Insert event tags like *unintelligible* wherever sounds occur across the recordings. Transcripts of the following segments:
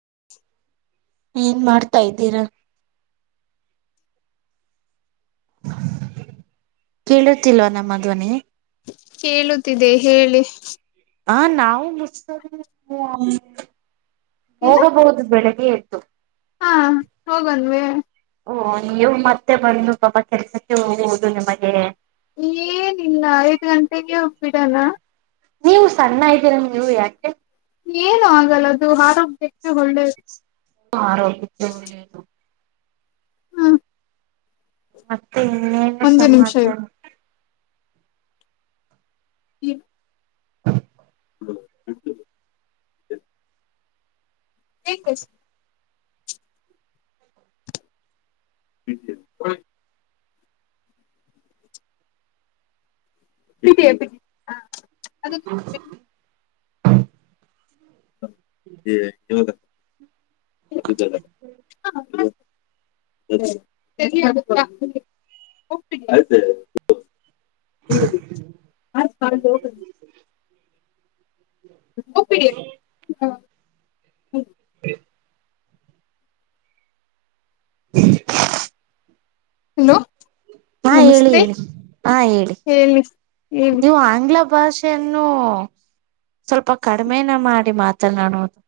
*inaudible* ಏನ್ ಮಾಡ್ತಾ ಇದ್ದೀರಾ ಕೇಳುತ್ತಿಲ್ವಾ ನಮ್ಮ ಧ್ವನಿ ಕೇಳುತ್ತಿದೆ ಹೇಳಿ ಹ ನಾವು ಮುಸ್ತ ಏನು ಹೋಗಬಹುದು ಬೆಳಿಗ್ಗೆ ಬೆಳಗ್ಗೆ ಎದ್ದು ಹಾ ಹೋಗನವೆ ಓ ನೀವು ಮತ್ತೆ ಬಂದು ಪಾಪಾ ಕೆಲ್ಸಕ್ಕೆ ಹೋಗುವುದು ನಿಮಗೆ ಏನಿಲ್ಲ ಐದ್ ಗಂಟೆಗೆ ಹೋಗಬಿಡಾನ ನೀವು ಸಣ್ಣ ಇದ್ದೀರ ನೀವು ಯಾಕೆ ಏನು ಆಗಲ್ಲ ಅದು ಆರೋಗ್ಯಕ್ಕೆ ಒಳ್ಳೇದು ಆರೋಗ ಹ್ಮ ಮತ್ತೆ ಇನ್ನೇನು ಒಂದೇ ನಿಮಿಷ ಸಮಾಚಾರ ಹ್ಮ ಹ ವಿ ಪ್ರಟೀಿಯ ಪ್ರ ಹ ಹ್ಮ ಅ ಕ ಯೋಗ ಪ ಹಾ ಹ ಹಲೋ ಹಾ ಹೇಳಿ ಹೇಳಿ ಹಾ ಹೇಳಿ ಹೇಳಿ ನೀವು ಆಂಗ್ಲ ಭಾಷೆಯನ್ನು ಸ್ವಲ್ಪ ಕಡಿಮೆನ ಮಾಡಿ ಮಾತನಾಡುವುದು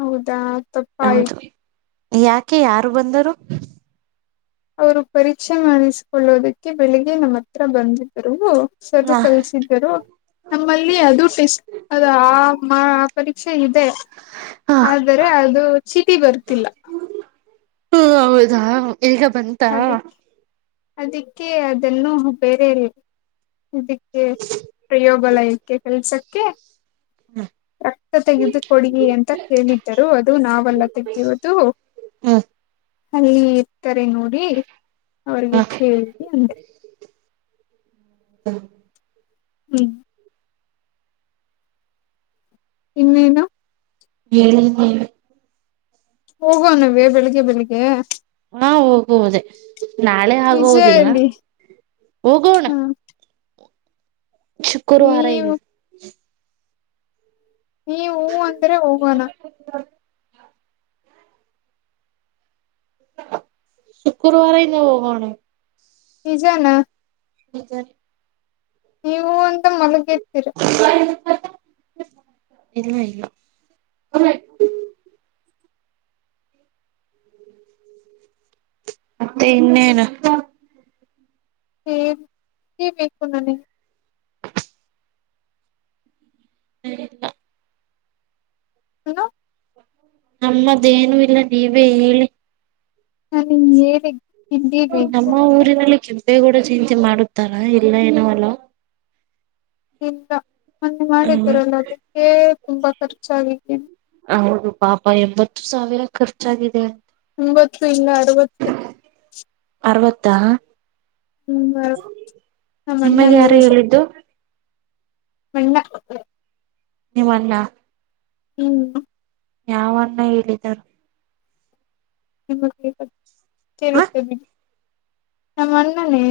ಹೌದಾ ತಪ್ಪ ಆಯ್ತು ಯಾಕೆ ಯಾರು ಬಂದರು ಅವರು ಪರಿಚಯ ಮಾಡಿಸಕೊಳ್ಳೋದಕ್ಕೆ ಬೆಳಿಗ್ಗೆ ನಮ್ಮ ಹತ್ರ ಬಂದಿದ್ರು ಸರು ಹ ಕಲಸಿದ್ದರು ನಮ್ಮಲ್ಲಿ ಅದು ಟೇಸ್ಟ್ ಅದ ಆ ಪರೀಕ್ಷೆ ಇದೆ ಹ ಆದರೆ ಅದು ಚಟಿ ಬರ್ತಿಲ್ಲ ಹ ಹೌದಾ ಈಗ ಬಂತಾ ಅದಕ್ಕೆ ಅದಕ್ಕೆ ಅದನ್ನುೂ ಬೇರೆ ಇದಕ್ಕೆ ಪ್ರಯೋಗಾಲಯಕ್ಕೆ ಕೆಲ್ಸಕ್ಕೆ ಹ್ಮ ರಕ್ತ ತೆಗೆದು ಕೊಡ ಅಂತ ಕೇಳಿದ್ದರು ಅದು ನಾವೆಲ್ಲ ತೆೆಗೆಯುವುದು ಹಾ ಅಲ್ಲಿ ಇರ್ತಾರೆ ನೋಡಿ ಅವ್ರಿಗೆ ಹ ಕೇಳ ಅೆ ಹಾ ಹ್ಮ್ ಇನ್ನ ಇಾ ಹೇಳಿದ್ದೇವೆ ಹೋಗುವ ನವೆ ಬೆಳಿಗ್ಗೆ ಬೆಳಿಗ್ಗೆ ಹಾ ಹೋಗುವುದೇ ನಾಳೆ ನಿಜ ಆಗುದಿಲ್ಲ ಹೇಳಿ ಹೋಗೋಣ ಹ ಶುಕರ್ವಾರ ಇನು ನೀವು ನೀ ಹೂ ಅಂದ್ರೆ ಹೋಗೋಣ ಶುಕ್ರವಾರ ಇಿಂದ ಹೋಗಣ ನಿಜಾನ ಹದರ್ ನೀವು ಅಂತ ಮಲಗ ಹ ಇಲ್ಲ ಮತ್ತೆ ಇನ್ನೇನು ಹೇ ಕ ಬೇಕು ನಾನ ಸ ಹನು ನಮ್ಮದೇನು ಇಲ್ಲ ನೀವೇ ಹೇಳಿ ನ ಏನ ನಮ್ಮ ಊರಿನಲ್ಲಿ ಕೆ ಬೆ ಕೂಡ ಚೇಂತಿ ಮಾಡುತ್ತಾರಾ ಇಲ್ಲ ಏನೋಲ್ಲ ಮನ್ನೆ ಮಾಡಿದ್ದರಲ್ಲ ಅದಕ್ಕೆ ತುಂಬಾ ಖರ್ಚಿದ್ದ ಹೌದು ಪಾಪ ಎಂಬತ್ತು ಸಾವಿರ ಖರ್ಚಾಗಿದೆ ಒಂಬತ್ತು ಇಲ್ಲ ಅರವತ್ತು ಅರ್ವತ್ತ ಹ್ಮ್ ಅರವತ್ತು ನಮ್ಮ ಅಣ್ಣ ನಿಮಗೆ ಯಾರು ಹೇಳಿದ್ದು ಮಣ್ಣ ನಿಮ್ಮಲ್ಲ ಹ್ಮ್ ಯಾವನ್ನ ಹೇಳಿದಾರ ನಿಮ್ಮ ಕ ಹ ಸೇರುತ್ತೇವೆ ನಮ್ಮ ಅಣ್ಣನೇ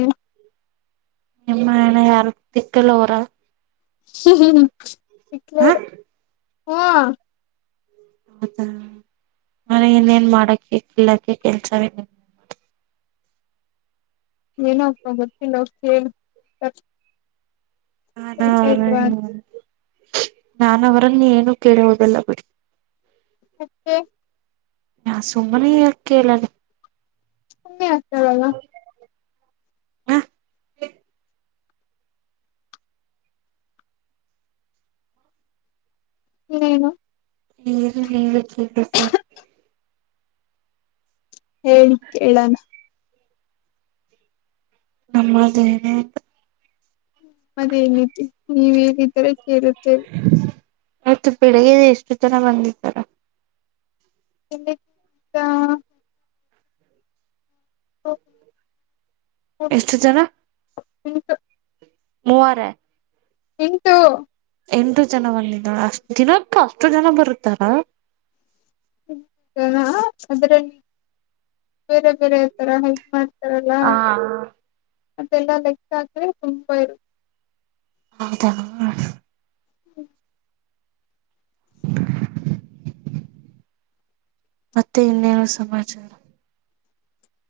ನಿಮ್ಮನ ಯಾರ ತಿಕ್ಕಲ್ಲೋರ ಹ್ಮ ಇ ಹ ಹಾ ಹೌದ ನಾನ ಇನ್ನೇನ್ ಮಾಡಕ ಕಲ್ಲಕ ಕೆಲ್ಸವ ಏನ್ತ ಮತಿ ನ ಹದಾ ನನ್ವರನ್ನ ಏನು ಕೇಳ ಹೋುದಲ್ಲ ಬಿಡಿ ಹತ್ತೆ ನಾ ಸುಮ್ಮನೆ ಕೇೇಳಲಿ ಕಮ್ಮಿ ಆಗ್ತಾರೆಲ್ಲ ಹ ಹ್ಮ್ ನೀ ನೀ ಸ ಹೇಳಿ ಕೇಳಣ ನಮ್ಮದು ಏನ ಅಂತ ಮದೇನತಿ ನೀವೇನಿದ್ದರ ಕೇಳುತ್ತೇವೆ ಮತ್ತು ಬೆಳಿಗ್ಗೆ ಎಷ್ಟು ಜನ ಬಂದಿದ್ದಾರ ಎ ಎಷ್ಟು ಜನ ಇ ಮೂವಾರ ಎಂಟು ಎಂಟು ಜನ ಬಂದಿದಳ ಅಷ್ಟ ದಿನಕ್ಕೂ ಅಷ್ಟು ಜನ ಬರುತ್ತಾರ ಅದ್ರಲ್ಲಿ ಬೇರೆ ಬೇರೆ ತರ ಹೆಲ್ಪ್ ಮಾಡ್ ಹಾ ಮತ್ತೆಲ್ಲಾ ಲೆಕ್ ಹಾಕ್ರೆ ತುಂಬ ಇರು ಹೌದಾ ಹ್ಮ ಮತ್ತೆ ಇನ್ನೇನು ಸಮಾಚಾರ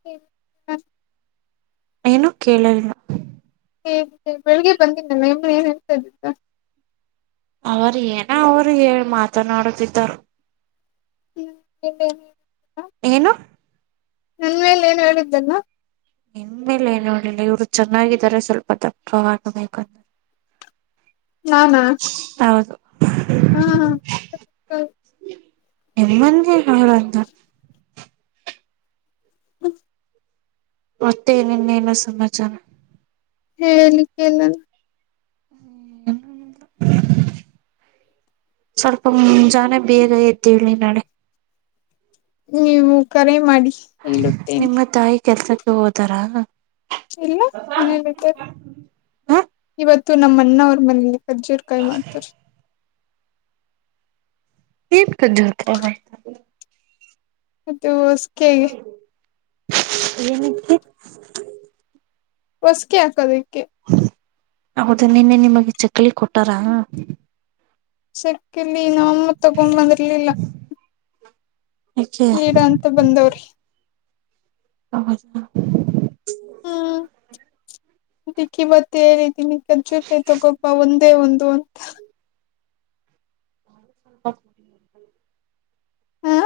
ಹ ಹ್ಮ ಏನುೂ ಕೇಳಲಿಲ್ಲ ಹೇ ಬೆಳಿಗ್ಗೆ ಬಂದನಲ್ಲ ನಿಮ್ಮ ಏನ್ ಹೇಳ್ತಾ ಇದ್ದಿದ್ದ ಅವರು ಏನ ಅವರು ಮಾತನಾಡುತ್ತಿದ್ದರು ಹ್ಮ ಏನು ನನ್ಲೆ ಏನ್ ಹೇಳಿದ್ದಲ್ಲ ನಿಮ್ಮೆಲೆ ನೋಡಿಲ್ಲ ಇವ್ರು ಚೆನ್ನಾಗಿದ್ದಾರೆ ಸ್ವಲ್ಪ ದಪ್ಪ ಹಕಬೇಕಂದ್ರೆ ಹಾ ನಾ ಹ್ಮ ಹಾ ಎಮ್ಮಂದ ಹಳಂತ ಹ್ಮ ಮತ್ತೆ ನಿನ್ನೆಲ್ಲ ಸಮಾಚಾನ ಹೇಳಲಿಕ್ಕೆಲ್ಲಲ್ಲ ಹ್ಮ ಸ್ವಲ್ಪ ಮುಂಜನ ಬೇಗ ್ದ ಹೇಳಿ ನಾಳೆ ನೀವು ಕರೆ ಮಾಡಿ ಹೇಳುತ್ತೇನೆ ನಿಮ್ಮ ತಾಯಿ ಕೆಲ್ಸಕ್ಕೆ ಹೋದಾರಾ ಇಲ್ಲ ಮನೇೆಯಲ್ಲಿ ಇದಿದ್ದಾರೆ ಇವತ್ತು ನಮ್ಮ ಅ್ಣ ಅವ್ರ ಮನಲಿ ಕಜ್ಜಿರ್ ಕಾಯಿ ಮಾಡ್ತಾರ ಏನ್ ಕಜತ ಸ್ ಏನಕ್ಕೆ ಹೊಸಕ ಆಸದಕ್ಕೆ ಹೌದಾ ನಿನ್ನೆ ನಿಮಗೆ ಚಕ್ಕಲಿ ಕೊಟ್ಟಾರ ಸಕಿಲಿ ನಮ್ಮತ್ ತಗೊಂಡ್ ಬಂದಿರ್ಲಿಲ್ಲ ಯಾಕೆ ನೀಡ ಅಂತ ಬಂದವ್ರಿ ಹೌ ಡಿಿಕ್ಕಿ ಬತ್ತಿ ಹೇಳೇಿದ್ದೀನಿ ಕಜ್ಜುಪೈ ತಗೋಬಾ ಒಂದೇ ಒಂದು ಅಂತ ನ ಸಸ ಮಾಟ್ಟೀ ಹ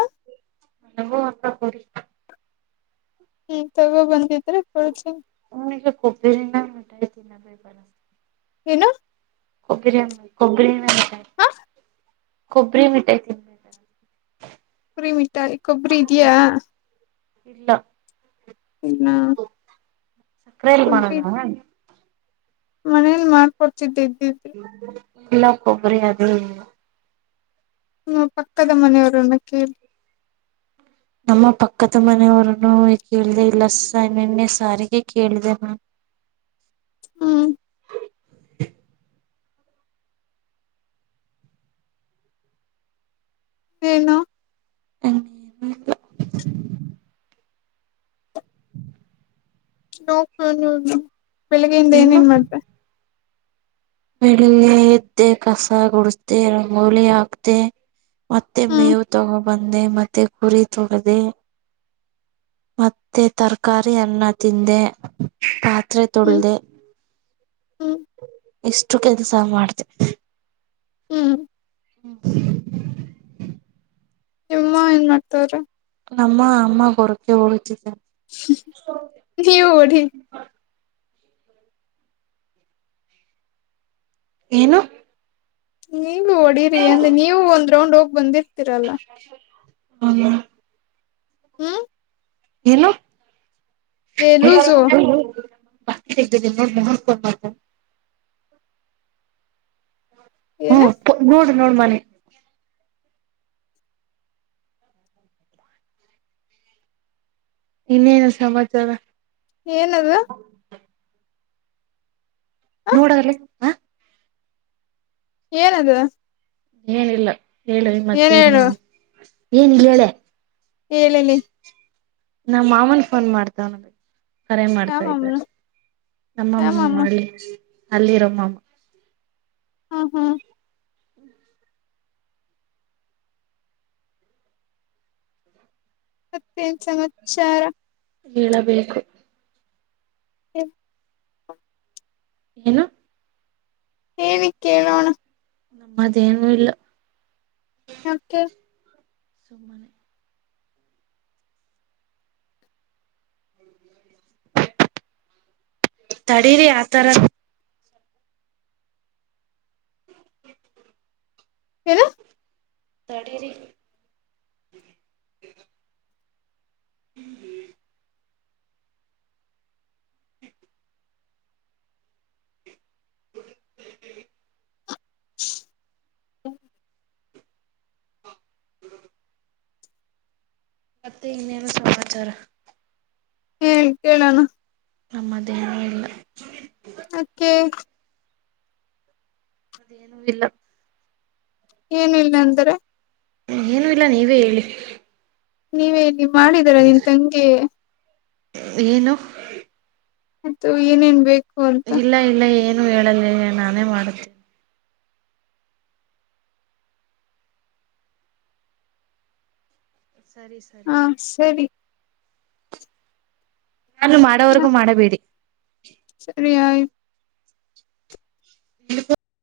ಹನಗೋ ಅಂತ ಕೊರಿ ಹ್ಮ್ ತಗೊ ಬಂದಿದ್ರೆ ಕೊಜಿ ಕೊಬಲಿಂಗ ಮಟತಿ ನ ಬ ಬ ಹನಾ ಕೊಬ್ಬರಿ ಕೊಬ್ಬರಿ ಹ ಕೊಬ್ಬರಿ ಮಿಠ ತಿ ಕುರಿಮಟ್ಟಾ ಕೊಬ್ರಯಾ ಇಲ್ಲ ಹೌದ ಸಕ್ಕರೆೆಯಲ್ಲಿ ಪಣದ ಮನೇಲಿ ಮಾಡ್ಕೊಡ್ತಿದ್ದಿದ್ದ ಎಲ್ಲಪ್ಪಬರದ ಹ್ಮ ಪಕ್ಕದ ಮನೆಯವರುನ್ನ ಕೇಳಿ ನಮ್ಮ ಪಕ್ಕದ ಮನೆಯವರನು ಕೇಳ್ದ ಇಲ್ಲ ಸ ನಿೆನ್ನೆ ಸಾರಿಗೆ ಕೇಳಿದೆ ನ ಹ್ಮ್ ಏನು ಅಂಗ ನೋ ಬೆಳಿಗ್ಗೆಯಿಂದ ಏನೇನ್ ಮಾಡ್ತ ಬೆಳಿಗ್ಿ ಎದ್ದೆ ಕಸ ಗುಡಸ್್ದೆ ರಂಗೋಲಿ ಹಾಕ್ತೆ ಮತ್ತೆ ಹ್ಮ್ ಮೇವು ತಗೋಬಂದೆ ಮತ್ತೆ ಕುರಿ ತೊಗದೆ ಮತ್ತೆ ತರಕಾರಿ ಅನ್ನ ತಿಂದೆ ಹತ್ರೆ ಹ್ಮ್ ತೊಳಿದೆ ಹ್ಮ್ ಎಷ್ಟು ಕೆಲಸ ಮಾಡ್ದ ಹ್ಮ್ ಹ್ಮ ನಿಮ್ಮ ಏನ್ ಮಾಡ್ತವ್ರ ನಮ್ಮ ಅಮ್ಮ ಕೊರಕ್ಕೆ ಳಚ ಸ ನೀವು ಹೊಡಿ ಏನು ನೀಗ ಹೊಡಿರಿ ಅಂದ್ರೆ ನೀವು ಒಂದ್ ರೌಂಡ್ ಹೋಗ್ ಬಂದಿರಿ ಹ ಹ್ಮ ಏನು ಏ ಲೂಸು *unintelligible* ಏನ ಹ್ಮ್ ಗುಡ್ ನೋಡ ಮನೆ. ಇನ್ನೇನು ಸಮಾಚಾರ ಏನದು. ಹ ನೋಡ್ ಅಲ್ಲೇ ಹಾ ಏನದು. ಏನಿಲ್ಲ ಹೇಳ ಮತ್ತೆ ಏನಿಲ್ಲ ಹೇಳಿ ಏನಿಲ್ಲಲೇ. ಹೇಳಲೆ ನಾ ಮಾಮನ್ ಫೋನ್ ಮಾಡ್ದ ಕರೆ ಮಾಡ್ತಾ ಯಾಮಮ್ಮ ಇದ್ದಾರೆ ನಮ್ಮಮ್ಮ ಯಾಮಮ್ಮ ಮಾಡಿ ಅಲ್ಲಿರೋ ಮಾಮ್ ಹಾ ಹಾ ಮತ್ತೇನ್ ಸಮಾಚಾರಾ. ಹೇಳಬೇಕು. *unintelligible* ಏನು. ಹೇಳಿ ಕೇಳೋಣ. ನಮ್ಮದೇನೂ ಇಲ್ಲ. ಯಾಕೆ. *unintelligible* ತಡೀರಿ ಆತರ ಏನು. ತಡಿರಿ. *unintelligible* *unintelligible* ಮತ್ತೆ ಇನ್ನೇನು ಸಮಾಚಾರಾ. ಹೇಳಿ ಕೇಳಣ. ನಮ್ಮದೇನೂ ಇಲ್ಲ. ಯಕ್ಕೆ. ಏನೂ ಇಲ್ಲ. ಏನೂ ಇಲ್ಲ ಅಂದ್ರೆ. ಏನು ಇಲ್ಲ ನೀವೇ ಹೇಳಿ. ನೀವೆ ಹೇಳಿ ನಿಮ್ ಮಾಡಿದೀರಾ ನಿಮ್ಮ್ ತಂಗಿ. ಏನು. ಮತ್ತು ಏನೇನ್ ಬೇಕ ಇಲ್ಲ ಇಲ್ಲ ಏನು ಹೇಳಲಿಲ್ಲ ನಾನೇ ಮಾಡುತ್ತೇ ಸರಿ ಸರಿ ಹಾ ಸರಿ. ನಾನು ಮಾಡೋವರ್ಗೂ ಮಾಡಬೇಡಿ. ಸರಿಯಬಾ *inaudible*